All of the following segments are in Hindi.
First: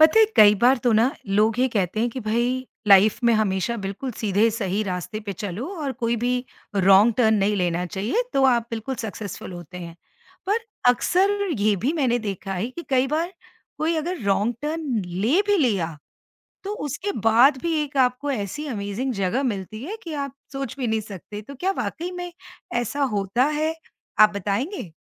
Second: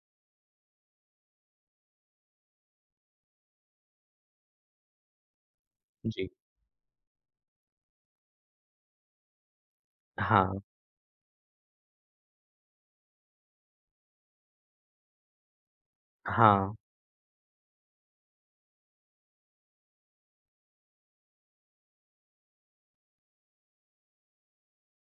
पता है कई बार तो ना लोग ये कहते हैं कि भाई लाइफ में हमेशा बिल्कुल सीधे सही रास्ते पे चलो और कोई जी। भी रॉन्ग टर्न नहीं लेना चाहिए तो आप बिल्कुल सक्सेसफुल होते हैं। हाँ, पर अक्सर ये भी मैंने देखा है कि कई बार कोई अगर रॉन्ग टर्न ले भी लिया तो हाँ। उसके बाद भी एक आपको ऐसी अमेजिंग जगह मिलती है कि आप सोच भी नहीं सकते। तो क्या वाक़ई में ऐसा होता है? आप बताएँगे?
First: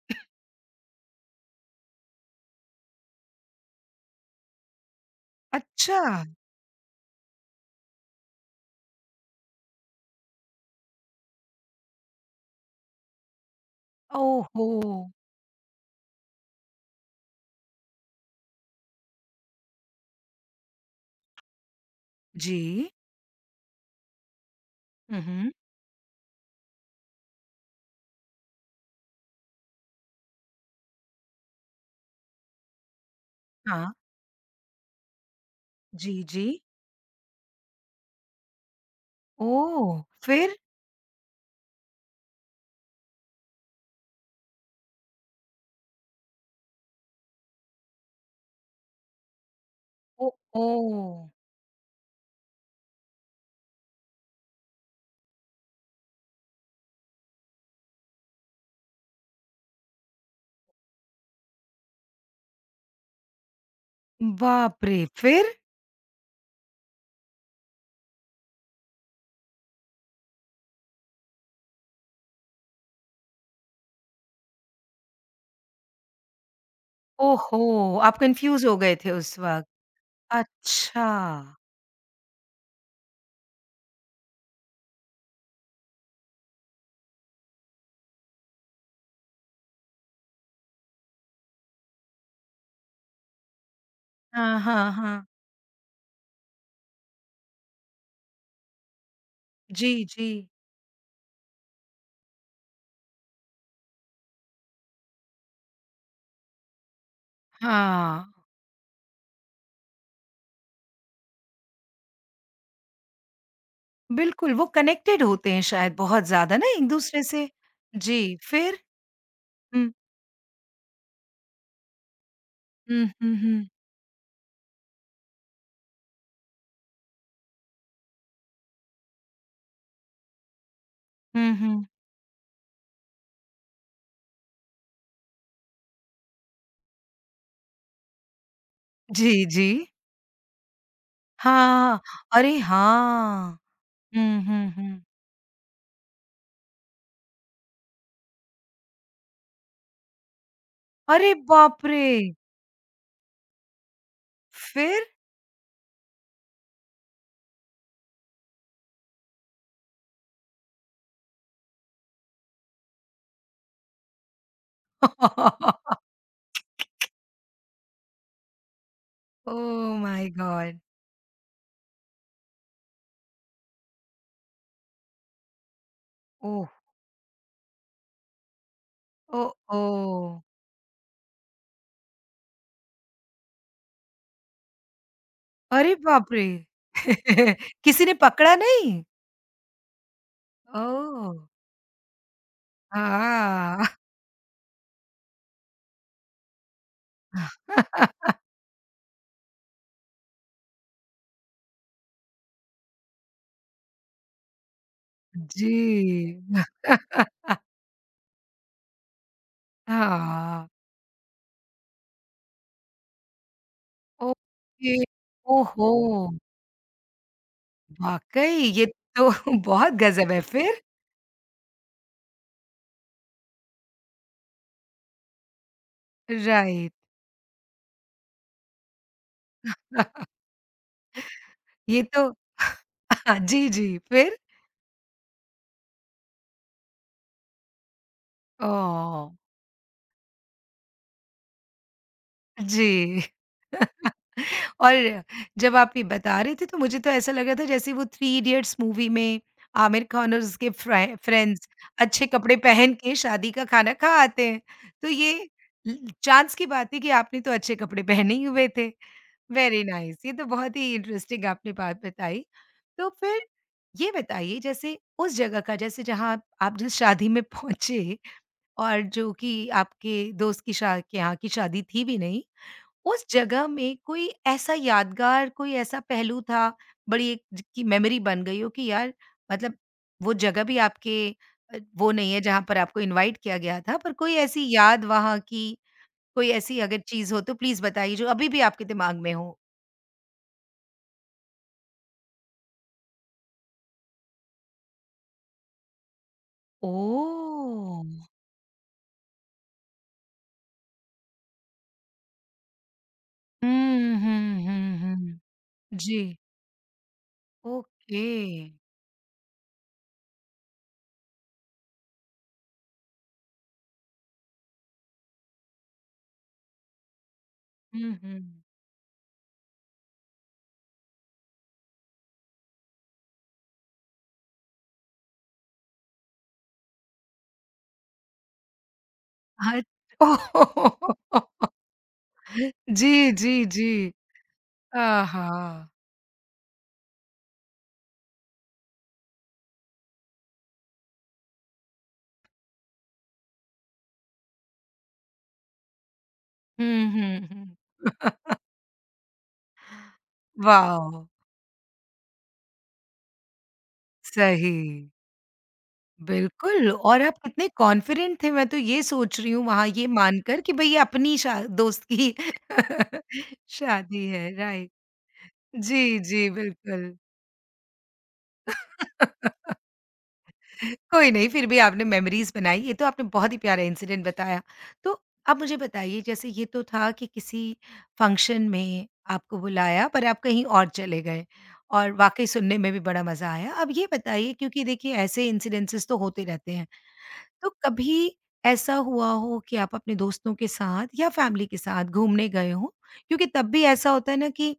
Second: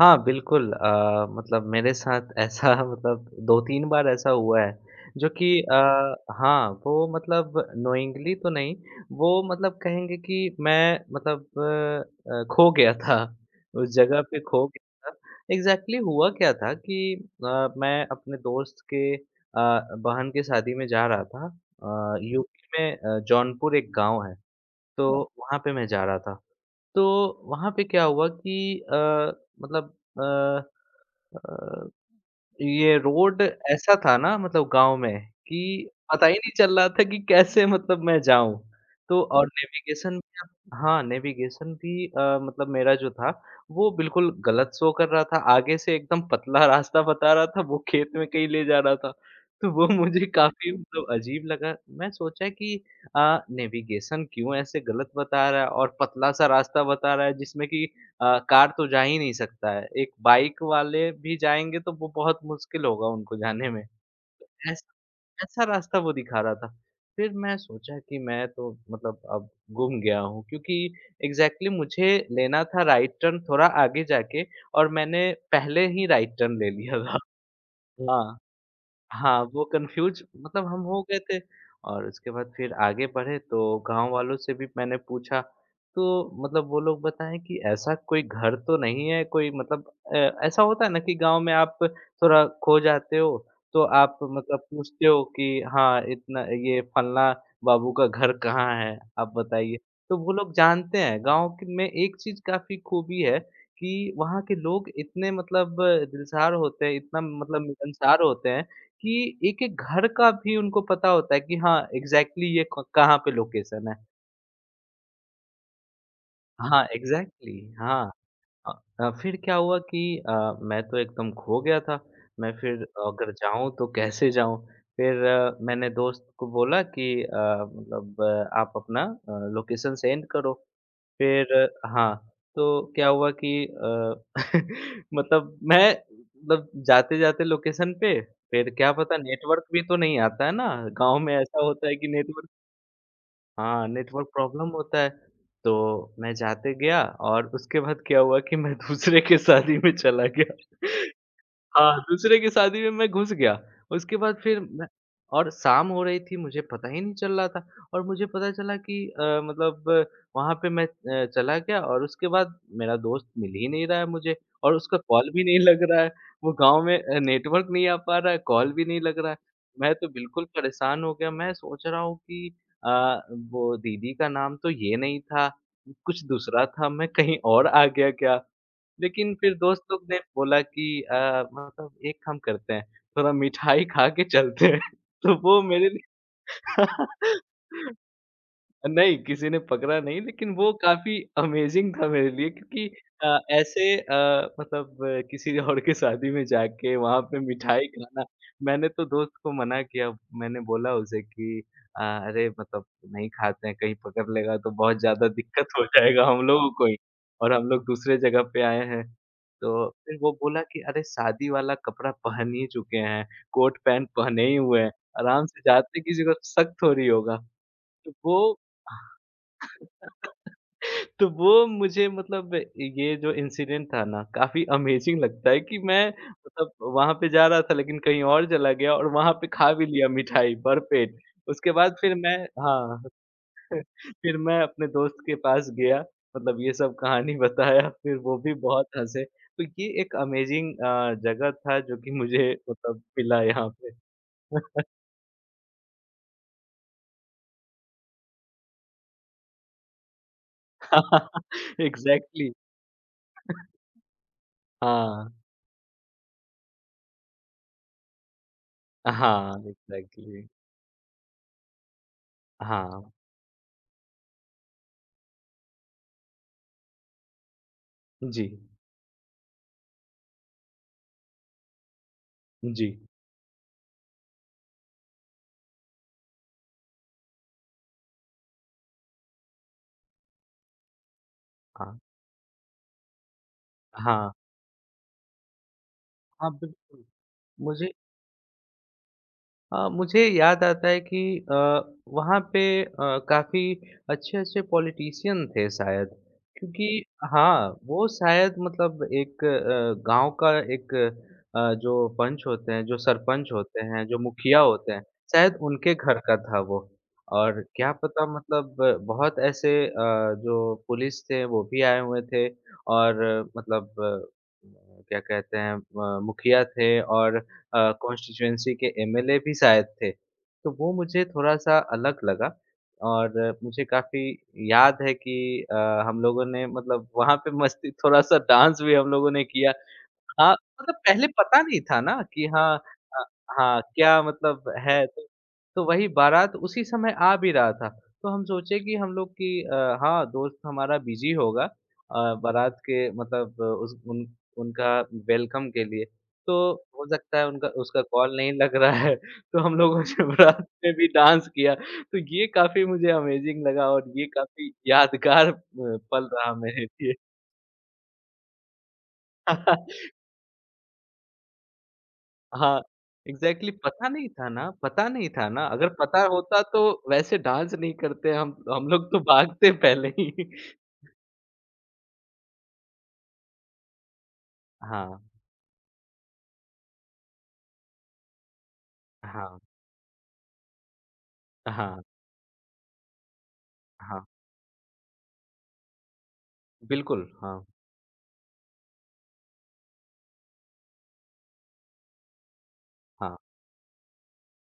हाँ, बिल्कुल मतलब मेरे साथ ऐसा मतलब 2-3 बार ऐसा हुआ है, जो कि अच्छा। हाँ, वो मतलब नोइंगली तो नहीं, वो मतलब कहेंगे कि मैं मतलब खो गया था, उस जगह पे ओह खो हो! गया था। एग्ज़ैक्टली हुआ क्या था कि मैं अपने दोस्त के बहन की शादी में जा रहा था, यूपी जी। में जौनपुर एक गाँव है, हुँ, तो हुँ। वहाँ पे मैं जा रहा था। तो वहाँ पे क्या हुआ कि मतलब अ, ये रोड ऐसा हाँ। था ना मतलब गाँव में कि जी, पता ही जी। नहीं चल रहा था कि कैसे मतलब मैं जाऊँ। तो और ओह! नेविगेशन भी फिर? अब, हाँ, नेविगेशन भी मतलब मेरा जो था वो बिल्कुल गलत शो कर रहा था। आगे से एकदम पतला रास्ता बता रहा था, वो खेत में कहीं ले जा रहा था। तो वो मुझे ओ काफ़ी मतलब ओह! अजीब लगा। मैं सोचा कि नेविगेशन क्यों ऐसे गलत बता रहा है और पतला-सा रास्ता बता रहा है जिसमें कि कार तो जा ही नहीं सकता है। एक बाइक वाले भी जाएँगे तो वो बहुत मुश्किल होगा उनको जाने में। बाप ऐसा रे! फिर? ऐसा रास्ता वो दिखा रहा था। फिर मैं सोचा कि मैं तो मतलब अब गुम गया हूँ, क्योंकि एग्ज़ैक्टली मुझे लेना था राइट टर्न थोड़ा आगे जाके और मैंने पहले ही राइट टर्न ले लिया था। ओहो! आप हाँ। कन्फ्यूज़ हो गए थे उस हाँ, वो वक़्त। कन्फ्यूज़ मतलब हम हो अच्छा। गए थे और उसके बाद फिर आगे बढ़े तो गाँव वालों से भी मैंने पूछा, तो मतलब वो लोग बताएँ कि ऐसा कोई घर तो नहीं है, कोई मतलब ऐसा होता है ना कि गाँव में आप थोड़ा खो जाते हो, तो आप हाँ, मतलब हाँ, पूछते हो हाँ। कि हाँ, इतना ये फलना बाबू का घर कहाँ है? आप बताइए। जी, तो जी। वो लोग जानते हैं, गाँव क में एक चीज़ काफ़ी खूबी है कि वहाँ के लोग इतने मतलब दिलसार होते हैं, इतना मतलब मिलनसार हाँ, होते हैं कि एक-एक घर का भी उनको पता होता है कि हाँ, एग्ज़ैक्टली ये क कहाँ पे लोकेशन है। बिल्कुल वो कनेक्टेड होते हैं शायद बहुत ज़्यादा ना हाँ, एक-दूसरे से। एग्ज़ैक्टली हाँ। जी, अ फिर? फिर क्या हुआ हुँ, कि अ, मैं तो एकदम खो गया था। मैं फिर हुँ, अगर हुँ, हुँ। जाऊँ तो कैसे जाऊँ? फिर मैंने दोस्त को बोला कि मतलब आप अपना लोकेशन सेंड करो। हुँ, फिर हुँ। हाँ, तो क्या हुआ कि मतलब मैं मतलब जाते-जाते लोकेशन पे, फिर क्या पता जी, नेटवर्क जी। भी तो नहीं आता है ना, गाँव में ऐसा होता है हाँ, कि नेटवर्क अरे हाँ! हाँ, नेटवर्क हुँ, प्रॉब्लम हुँ, होता हुँ। है। तो मैं जाते गया और उसके बाद क्या हुआ कि मैं दूसरे के शादी में चला गया। अरे बाप हाँ, रे! दूसरे की शादी में मैं घुस गया। उसके बाद फिर मैं, फिर? और शाम हो रही थी, मुझे पता ही नहीं चल रहा था और मुझे पता चला कि मतलब वहाँ पे मैं चला गया और उसके बाद मेरा दोस्त मिल ही नहीं रहा है मुझे और उसका कॉल भी नहीं लग रहा है। वो गाँव में नेटवर्क नहीं आ पा रहा है, कॉल भी नहीं लग रहा है। मैं ओह तो माय बिल्कुल गॉड! परेशान हो गया, मैं सोच रहा हूँ कि अ, वो दीदी का नाम तो ये नहीं था, कुछ दूसरा ओह! था, मैं कहीं और आ गया क्या? लेकिन ओह! फिर दोस्त लोग ने ओह! बोला कि मतलब एक काम करते हैं, थोड़ा मिठाई खा के चलते हैं। तो वो मेरे अरे लिए बाप रे! किसी ने पकड़ा नहीं? नहीं, किसी ने पकड़ा नहीं, लेकिन वो काफ़ी ओह! अमेज़िंग था मेरे लिए क्योंकि हाँ। ऐसे मतलब किसी और की शादी में जाके वहाँ पे मिठाई खाना, मैंने तो दोस्त को मना किया। मैंने बोला उसे कि "अरे मतलब नहीं खाते हैं, कहीं पकड़ लेगा तो बहुत ज़्यादा दिक्कत जी। हो जाएगा हम लोगों को ही, और हम लोग दूसरे जगह पे आए हैं।" तो फिर वो बोला हाँ। कि "अरे शादी वाला कपड़ा पहन ही चुके हैं, कोट पैंट पहने ही हुए हैं, ओके। आराम से ओहो! जाते, किसी को शक थोड़ी होगा।" तो वो वाक़ई ये तो बहुत गज़ब है फिर। तो वो मुझे मतलब, ये जो इंसिडेंट था ना काफ़ी अमेज़िंग लगता है कि मैं मतलब राइट। वहाँ पे जा रहा था लेकिन कहीं और चला गया और वहाँ पे खा भी लिया मिठाई भरपेट। उसके बाद ये फिर तो मैं, हाँ, जी, जी, फिर फिर? मैं अपने दोस्त के पास गया, मतलब ये सब कहानी बताया, फिर वो भी बहुत हँसे। ओह! तो ये एक अमेज़िंग जगह था जो कि मुझे मतलब जी। मिला यहाँ पे। और जब आप ये बता रहे थे तो मुझे तो ऐसा लग रहा था जैसे वो थ्री इडियट्स मूवी में आमिर खान और उसके फ्रे फ्रेंड्स अच्छे एग्ज़ैक्टली कपड़े पहन के शादी का खाना खा आते हैं। तो हाँ, ये ल चाँस की बात है कि आपने तो अच्छे कपड़े पहने ही हुए थे। हाँ, वेरी नाइस ये तो एग्ज़ैक्टली बहुत ही इंटरेस्टिंग आपने बात बताई। तो हाँ, फिर ये बताइए जैसे उस जगह का जैसे जहाँ आप जिस शादी में पहुँचे जी, और जो कि आपके दोस्त की शा के यहाँ की शादी थी भी नहीं। जी, उस जगह में कोई ऐसा यादगार, कोई ऐसा पहलू था, बड़ी एक ज की मेमोरी बन गई हो कि यार मतलब वो जगह भी आपके हाँ। वो नहीं है जहाँ पर आपको इनवाइट किया गया था, पर हाँ, कोई ऐसी याद वहाँ की, हाँ, कोई ऐसी अगर बिल्कुल। चीज़ हो तो प्लीज़ मुझे बताइए जो अभी भी आपके दिमाग में हो? मुझे याद आता है कि अ, वहाँ पे काफ़ी अच्छे-अच्छे पॉलिटिशियन थे शायद, क्योंकि हाँ, वो ओह! शायद मतलब एक गाँव का एक जो पंच होते हैं, जो सरपंच होते हैं, हुँ, जो मुखिया हुँ, होते हुँ, हैं, हुँ। शायद उनके घर का जी। था वो। और क्या ओके। पता मतलब बहुत ऐसे जो पुलिस थे वो भी आए हुए थे और मतलब क्या कहते हैं मुखिया थे और हुँ, हुँ। कॉन्स्टिट्यूएंसी के एमएलए भी शायद थे। तो वो मुझे थोड़ा-सा अलग लगा और मुझे काफ़ी याद है कि अ, हम लोगों ने मतलब वहाँ पे मस्ती, थोड़ा-सा डांस भी हम लोगों ने किया। हट हाँ, मतलब पहले पता नहीं था ना कि हाँ जी, अ, जी, हाँ, जी। क्या मतलब है तो आहा! तो वही बारात उसी समय आ भी रहा था। तो हम सोचे कि हम लोग कि हाँ, दोस्त हमारा बिज़ी होगा बारात के मतलब उस उन उनका वेलकम के लिए। तो हो हुँ, सकता है हुँ, उनका हुँ। उसका कॉल नहीं लग रहा है तो हम लोगों ने बारात में भी वाओ! डांस किया। तो ये काफ़ी मुझे अमेज़िंग लगा और ये काफ़ी सही, यादगार पल रहा मेरे बिल्कुल लिए। और आप कितने कॉन्फिडेंट थे, मैं तो ये सोच रही हूँ वहाँ ये मानकर कि भई ये अपनी शा दोस्त की हाँ, एग्ज़ैक्टली पता शादी नहीं था है, ना, राइट। पता नहीं था ना, अगर जी, पता जी, होता तो बिल्कुल। वैसे डांस नहीं करते, हम लोग तो भागते पहले ही। कोई नहीं, फिर भी आपने मेमोरीज़ बनाई, ये तो आपने बहुत ही प्यारा इंसिडेंट बताया। तो हाँ, अब मुझे बताइए जैसे ये तो था कि किसी फंक्शन में हाँ, आपको बुलाया पर आप कहीं और चले गए हाँ, और वाक़ई सुनने में भी बड़ा मज़ा आया। अब ये हाँ, बताइए क्योंकि देखिए ऐसे इंसिडेंसेस तो होते रहते हैं, बिल्कुल, हाँ, तो कभी ऐसा हुआ हो कि आप अपने दोस्तों के साथ या फैमिली के साथ घूमने गए हों? हाँ, क्योंकि तब भी ऐसा होता है ना कि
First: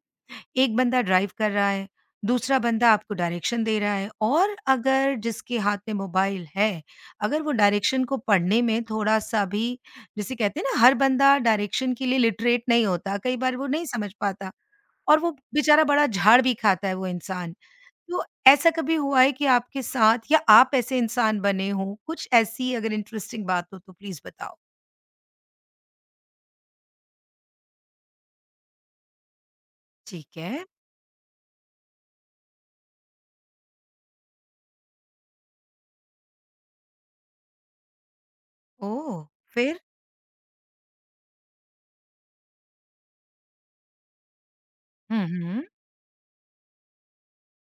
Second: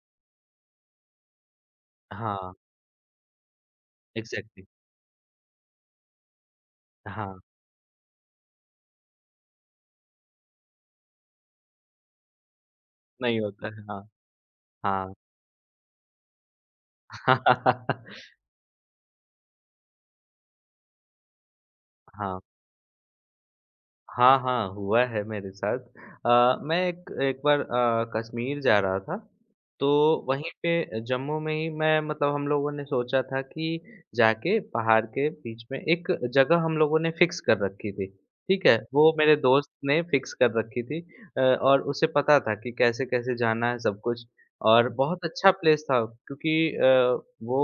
एक बंदा ड्राइव कर रहा है, हाँ, दूसरा बंदा आपको डायरेक्शन दे रहा है और एग्ज़ैक्टली अगर जिसके हाथ में मोबाइल है, हाँ, अगर वो डायरेक्शन को पढ़ने में थोड़ा-सा भी जिसे कहते हैं ना हर बंदा डायरेक्शन के लिए लिटरेट नहीं होता, कई नहीं बार होता वो है, नहीं हाँ, समझ पाता हाँ। और वो बेचारा बड़ा झाड़ भी खाता है वो इंसान। तो ऐसा कभी हुआ है कि आपके साथ या आप ऐसे इंसान बने हों? कुछ हाँ। ऐसी अगर इंटरेस्टिंग बात हो तो प्लीज़ हाँ, बताओ? हाँ, हुआ है मेरे साथ। मैं एक एक बार कश्मीर जा रहा था, तो ठीक वहीं है। पे जम्मू में ही मैं मतलब हम लोगों ने सोचा था कि जाके पहाड़ के बीच में एक जगह हम लोगों ने फ़िक्स कर रखी थी, ठीक है? वो ओह! मेरे दोस्त फिर? ने फ़िक्स कर रखी थी, और उसे पता था कि कैसे-कैसे जाना है सब कुछ, और हुँ, बहुत अच्छा हुँ। प्लेस था क्योंकि वो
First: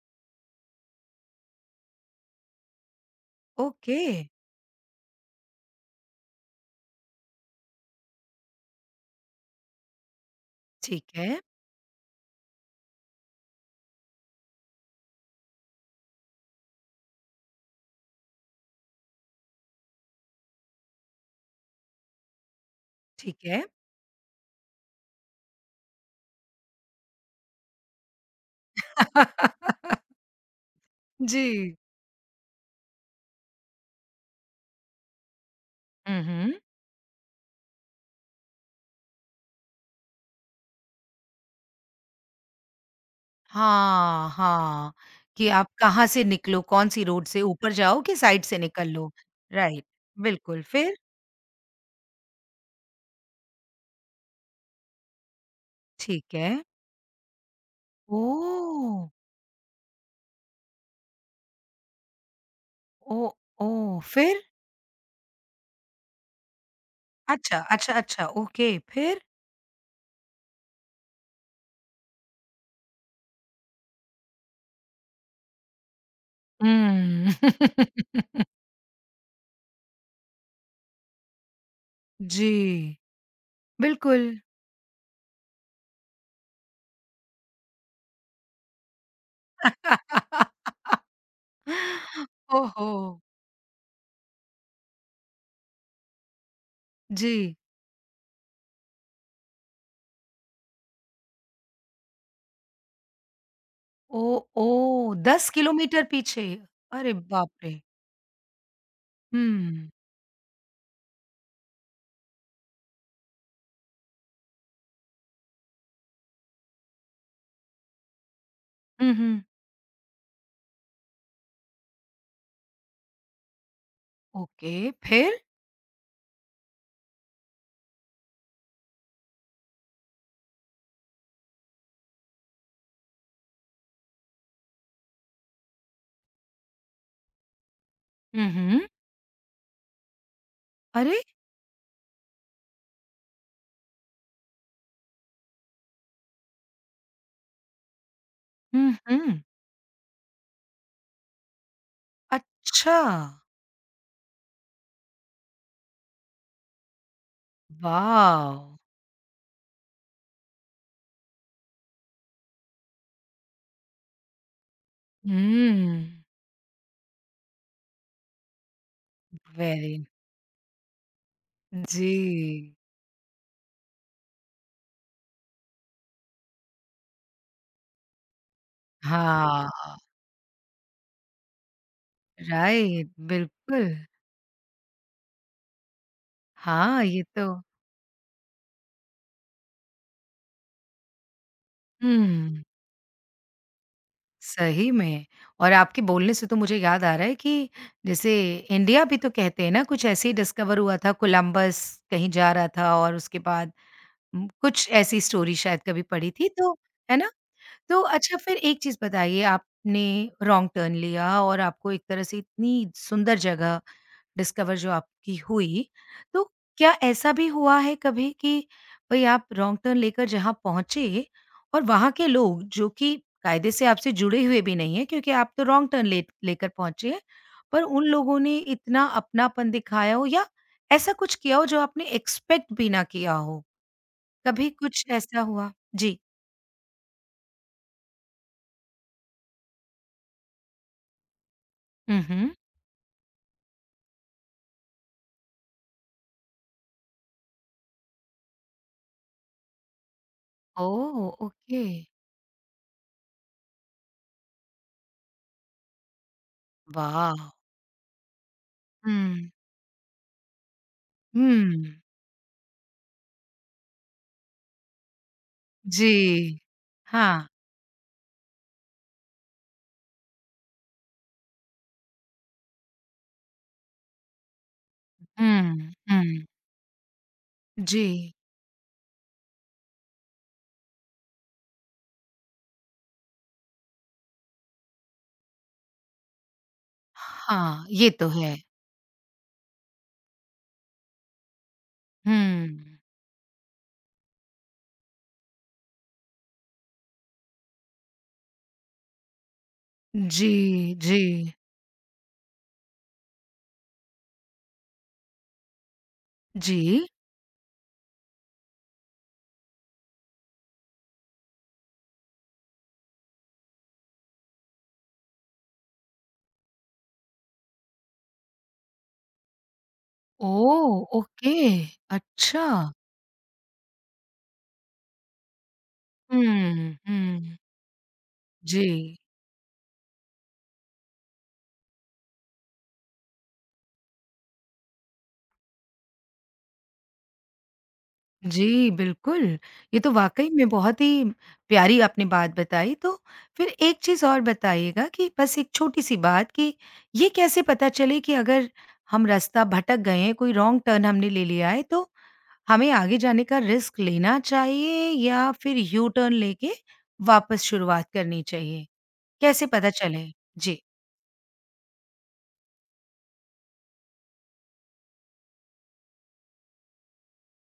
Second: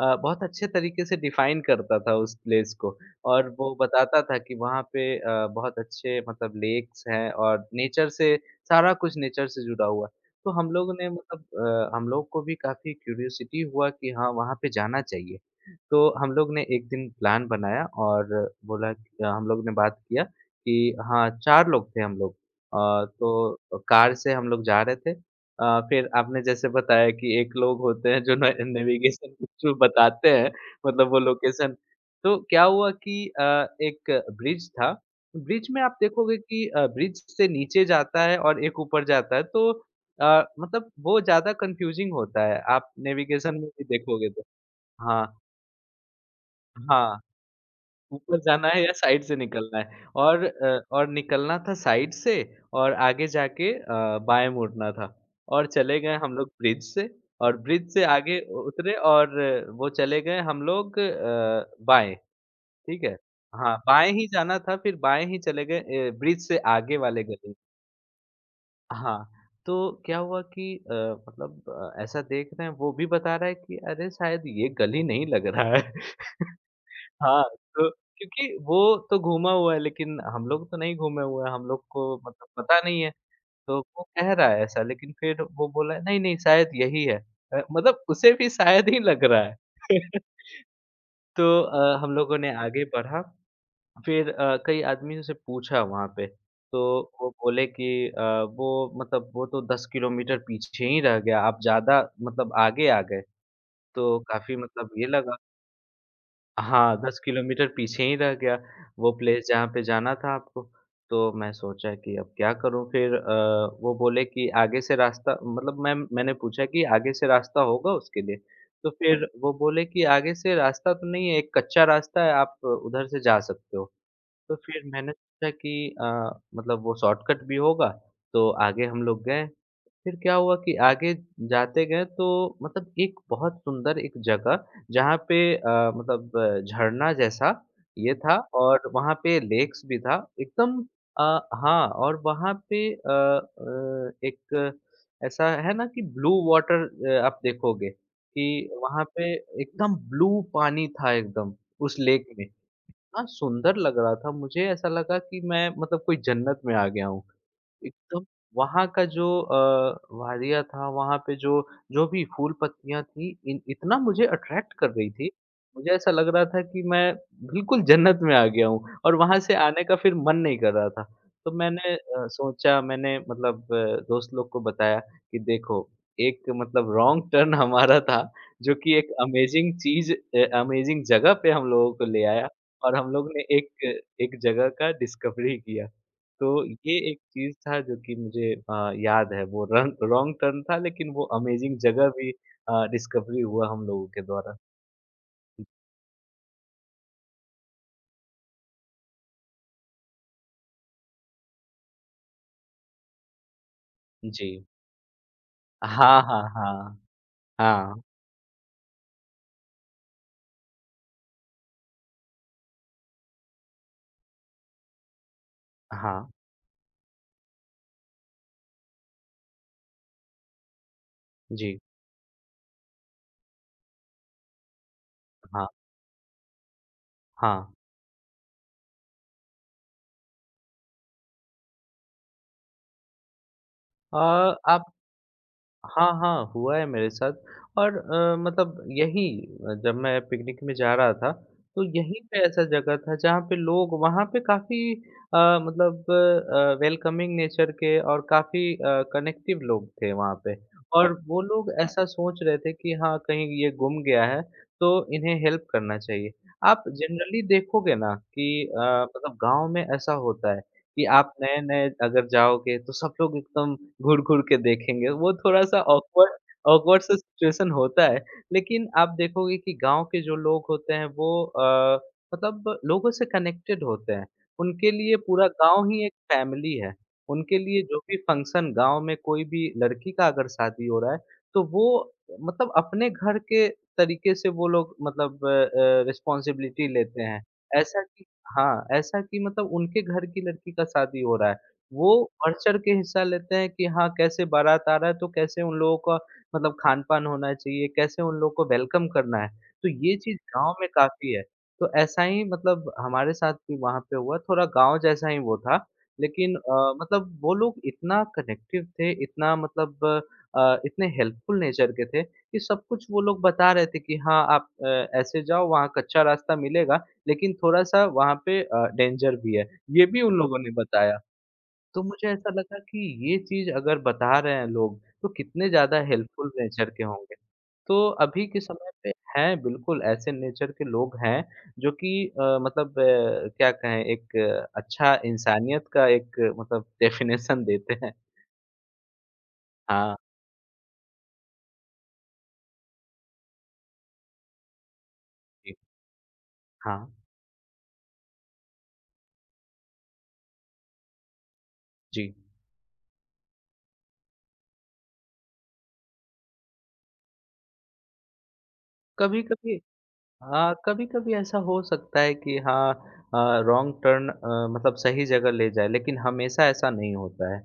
बहुत अच्छे तरीके से डिफ़ाइन करता था उस प्लेस को। और वो ओके। बताता था कि वहाँ पे बहुत अच्छे मतलब लेक्स हैं और नेचर से सारा कुछ नेचर से जुड़ा हुआ है। तो हम लोगों ठीक ने है, मतलब हम लोग को भी काफ़ी क्यूरियोसिटी हुआ कि हाँ, वहाँ पे जाना चाहिए। तो हम लोग ने एक दिन प्लान बनाया और बोला कि हम लोग ने बात किया कि हाँ, 4 लोग थे हम लोग। ठीक तो है। कार से हम लोग जा रहे थे। अ, फिर आपने जैसे बताया कि एक लोग होते हैं जो ने नेविगेशन के थ्रू बताते हैं, मतलब वो जी। लोकेशन, तो क्या हुआ कि एक ब्रिज था, ब्रिज में आप देखोगे उहुँ। कि ब्रिज से नीचे जाता है और एक ऊपर जाता है, तो मतलब वो ज़्यादा कन्फ्यूज़िंग होता है, आप नेविगेशन में भी देखोगे हाँ, तो। हाँ, हाँ, कि आप कहाँ से निकलो, कौन-सी हाँ, रोड से ऊपर जाओ कि ऊपर साइड से जाना है निकल या लो। साइड से निकलना राइट, है, और बिल्कुल, अ, फिर? और निकलना था साइड से, और आगे जाके बाएँ मुड़ना था, और चले गए हम ठीक लोग है। ब्रिज से, और ब्रिज से आगे उ उतरे, ओह! और वो चले गए हम लोग बाएँ। ठीक है? ओह! हाँ, ओह! बाएँ ही फिर? जाना था, फिर बाएँ ही चले गए, ब्रिज से आगे वाले गली में। अच्छा, अच्छा, अच्छा, ओके, फिर? हाँ, तो क्या हुआ कि मतलब ऐसा देख रहे हैं, वो भी बता रहा है कि अरे शायद ये गली नहीं लग रहा है। हुँ। हाँ, तो क्योंकि वो तो घूमा हुआ है, लेकिन हम लोग तो नहीं घूमे हुए हैं, हम लोग को मतलब पता जी, नहीं है। तो वो बिल्कुल। कह रहा है ऐसा, लेकिन फिर वो बोला नहीं, नहीं शायद यही है। मतलब उसे भी शायद ही लग रहा है। तो हम लोगों ने आगे ओहो! बढ़ा, फिर कई आदमियों से पूछा वहाँ पे, तो वो जी। बोले कि अ, वो मतलब वो तो 10 किलोमीटर पीछे ही रह गया, आप ज़्यादा मतलब आगे आ गए, तो ओह! काफ़ी मतलब ये ओह! लगा। 10 किलोमीटर पीछे, हाँ, अरे 10 बाप किलोमीटर रे! पीछे ही रह गया, वो प्लेस जहाँ पे हुँ। जाना था आपको। तो मैं सोचा कि अब क्या करूँ, फिर वो बोले कि आगे से रास्ता मतलब मैंने पूछा कि आगे से रास्ता होगा उसके लिए? तो हुँ, फिर हुँ। वो बोले कि आगे से रास्ता तो नहीं है, एक कच्चा रास्ता है, आप उधर से जा सकते हो। तो ओके, फिर मैंने फिर? सोचा कि मतलब वो शॉर्टकट भी होगा, तो आगे हम लोग गए। फिर क्या हुआ कि आगे जाते गए तो मतलब एक बहुत सुंदर एक जगह जहाँ पे मतलब झरना जैसा ये था हुँ, हुँ। और वहाँ पे लेक्स भी था। एकदम अरे! अ, हाँ और वहाँ पे एक ऐसा है ना कि ब्लू वाटर, आप देखोगे कि हुँ, वहाँ पे हुँ। एकदम ब्लू पानी था एकदम उस लेक में। अच्छा! हाँ, सुंदर लग रहा था। मुझे ऐसा लगा कि मैं मतलब कोई जन्नत में आ गया हूँ। एकदम वॉव! वहाँ का जो वादिया था, वहाँ पे जो जो भी फूल-पत्तियाँ थी इन इतना मुझे अट्रैक्ट कर रही थी, मुझे ऐसा हुँ। लग रहा था कि मैं बिल्कुल जन्नत में आ गया हूँ और वहाँ से आने वेरी का फिर मन नहीं कर रहा था। तो मैंने जी। सोचा मैंने मतलब दोस्त लोग को बताया कि देखो, एक मतलब रॉन्ग टर्न हमारा था जो कि एक हाँ, अमेज़िंग चीज़ अमेज़िंग जगह पे हम लोगों को ले आया और हम राइट, लोग ने एक बिल्कुल। एक जगह का डिस्कवरी किया। तो ये हाँ, एक ये चीज़ तो था जो कि मुझे याद है वो रन रॉन्ग टर्न था लेकिन वो अमेज़िंग जगह भी हुँ। डिस्कवरी हुआ हम लोगों के द्वारा। सही में और आपके बोलने से तो मुझे याद आ रहा है कि जैसे इंडिया भी तो कहते हैं ना कुछ ऐसे ही डिस्कवर हुआ था कोलंबस कहीं जा रहा था और उसके बाद जी। कुछ ऐसी स्टोरी शायद कभी हाँ, पढ़ी हाँ, थी तो हाँ। है ना? तो हाँ, अच्छा फिर एक चीज़ बताइए आपने रॉन्ग टर्न लिया और आपको एक तरह से इतनी सुंदर जगह डिस्कवर जो आपकी हुई, हाँ। तो क्या ऐसा भी हुआ है कभी कि भई आप रॉन्ग टर्न लेकर जहाँ पहुँचे जी, और वहाँ के लोग जो कि कायदे से आपसे जुड़े हुए भी नहीं हैं क्योंकि आप तो हाँ, रॉन्ग टर्न ले लेकर पहुँचे हैं, हाँ। पर उन लोगों ने इतना अपनापन दिखाया हो या ऐसा कुछ किया हो जो आपने एक्सपेक्ट भी ना किया हो? अ, कभी आप कुछ ऐसा हुआ? हाँ, जी। हाँ, हुआ है मेरे साथ और मतलब यही जब मैं पिकनिक में जा रहा था, तो यहीं हुँ, पे हुँ। ऐसा जगह था जहाँ पे लोग वहाँ पे काफ़ी अ, मतलब वेलकमिंग नेचर के और काफ़ी कनेक्टिव लोग थे वहाँ पे और ओह! वो लोग ओके। ऐसा सोच रहे थे कि हाँ, कहीं ये गुम गया है, तो इन्हें हेल्प करना चाहिए। आप वाह! जनरली देखोगे ना कि मतलब हुँ, गाँव में ऐसा होता है कि आप नए-नए हुँ, अगर जाओगे तो सब लोग एकदम घूर-घूर के देखेंगे, वो थोड़ा-सा जी। ऑकवर्ड ऑकवर्ड सा हाँ, सिचुएशन होता है। लेकिन आप देखोगे कि गाँव के जो लोग होते हैं वो मतलब लोगों से कनेक्टेड होते हैं। उनके लिए पूरा गाँव हुँ, ही एक हुँ, फैमिली है। उनके लिए जो भी जी। फंक्शन गाँव में कोई भी लड़की का अगर शादी हो रहा है, तो वो मतलब अपने घर के तरीके से वो लोग मतलब रिस्पॉन्सिबिलिटी लेते हैं। हाँ, ऐसा ये कि तो है। हाँ, ऐसा कि मतलब उनके घर की लड़की का शादी हो रहा है। वो हुँ, बढ़-चढ़ के हिस्सा लेते हैं कि हाँ, कैसे बारात आ रहा है तो कैसे उन लोगों का मतलब खान-पान होना चाहिए, कैसे उन लोगों को वेलकम करना है। तो ये चीज़ जी, गाँव में जी, काफ़ी है। तो ऐसा ही मतलब हमारे साथ भी वहाँ पे हुआ, थोड़ा गाँव जैसा ही वो था। लेकिन जी। मतलब वो लोग इतना कनेक्टिव थे, इतना मतलब इतने हेल्पफुल नेचर के थे कि सब कुछ वो लोग बता रहे थे कि हाँ, आप ऐसे जाओ वहाँ कच्चा रास्ता मिलेगा, लेकिन थोड़ा-सा वहाँ पे डेंजर भी है, ये भी उन लोगों ने ओह! बताया। ओके, तो मुझे ऐसा अच्छा। लगा कि ये चीज़ अगर बता रहे हैं लोग, तो कितने ज़्यादा हेल्पफुल नेचर हुँ, के होंगे। हुँ, तो अभी के जी। समय पे हैं बिल्कुल ऐसे नेचर के लोग हैं, जो कि क्या कहें एक अच्छा इंसानियत का एक मतलब डेफिनेशन देते हैं। जी, बिल्कुल। ये तो हाँ, वाक़ई में बहुत ही प्यारी आपने बात बताई। तो फिर एक चीज़ और बताइएगा कि बस एक जी। छोटी-सी बात कि हाँ, ये कैसे पता चले कि अगर हम रास्ता भटक गए हैं, कोई रॉन्ग टर्न हमने ले लिया है, तो जी। हमें आगे जाने का रिस्क लेना चाहिए या फिर यू टर्न लेके वापस शुरुआत करनी चाहिए? कैसे कभी-कभी पता चले? हाँ, जी। कभी-कभी ऐसा हो सकता है कि हाँ अ, रॉन्ग टर्न मतलब सही जगह ले जाए, लेकिन हमेशा ऐसा नहीं होता है।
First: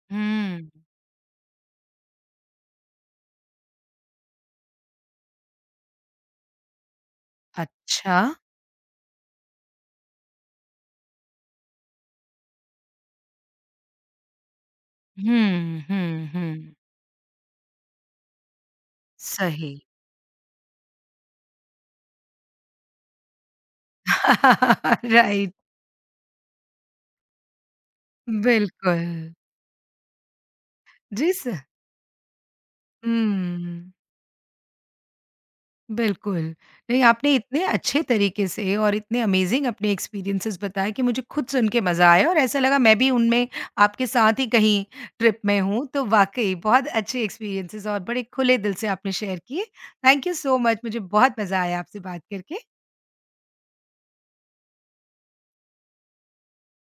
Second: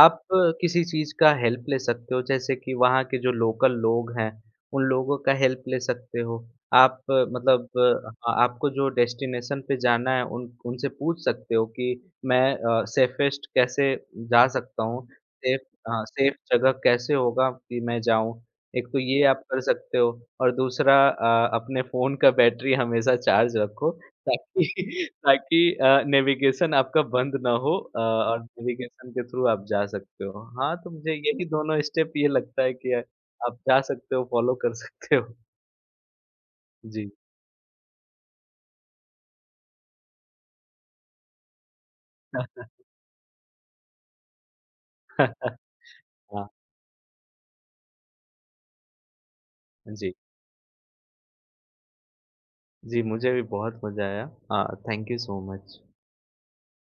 आप हुँ। किसी चीज़ का हेल्प ले सकते हो, जैसे कि वहाँ के जो लोकल लोग हैं, उन लोगों का हेल्प ले सकते हो। आप अच्छा। हाँ, आपको जो डेस्टिनेशन पे जाना है, उन उनसे पूछ सकते हो कि मैं सेफेस्ट कैसे जा सकता हूँ? सेफ हुँ, हुँ, सेफ जगह हुँ। कैसे होगा कि मैं जाऊँ? एक तो ये आप कर सही। सकते हो और दूसरा अपने फ़ोन का बैटरी हमेशा चार्ज रखो ताकि राइट, ताकि नेविगेशन आपका बंद ना हो और बिल्कुल। नेविगेशन के थ्रू आप जा सकते हो। हाँ, तो मुझे जी यही स दोनों स्टेप ये लगता है कि आप जा हुँ, सकते हो, फ़ॉलो कर सकते हो। बिल्कुल। नहीं, जी। आपने इतने अच्छे तरीके से और इतने अमेज़िंग अपने एक्सपीरियंसेस बताए कि मुझे खुद सुन के मज़ा आया और ऐसा लगा मैं भी उनमें आपके साथ ही कहीं ट्रिप में हूँ। तो हाँ, वाक़ई बहुत अच्छे एक्सपीरियंसेस और बड़े खुले दिल से आपने शेयर किए। जी। थैंक यू सो मच मुझे बहुत मज़ा आया आपसे बात करके। जी, मुझे भी बहुत मज़ा आया। Thank you so much.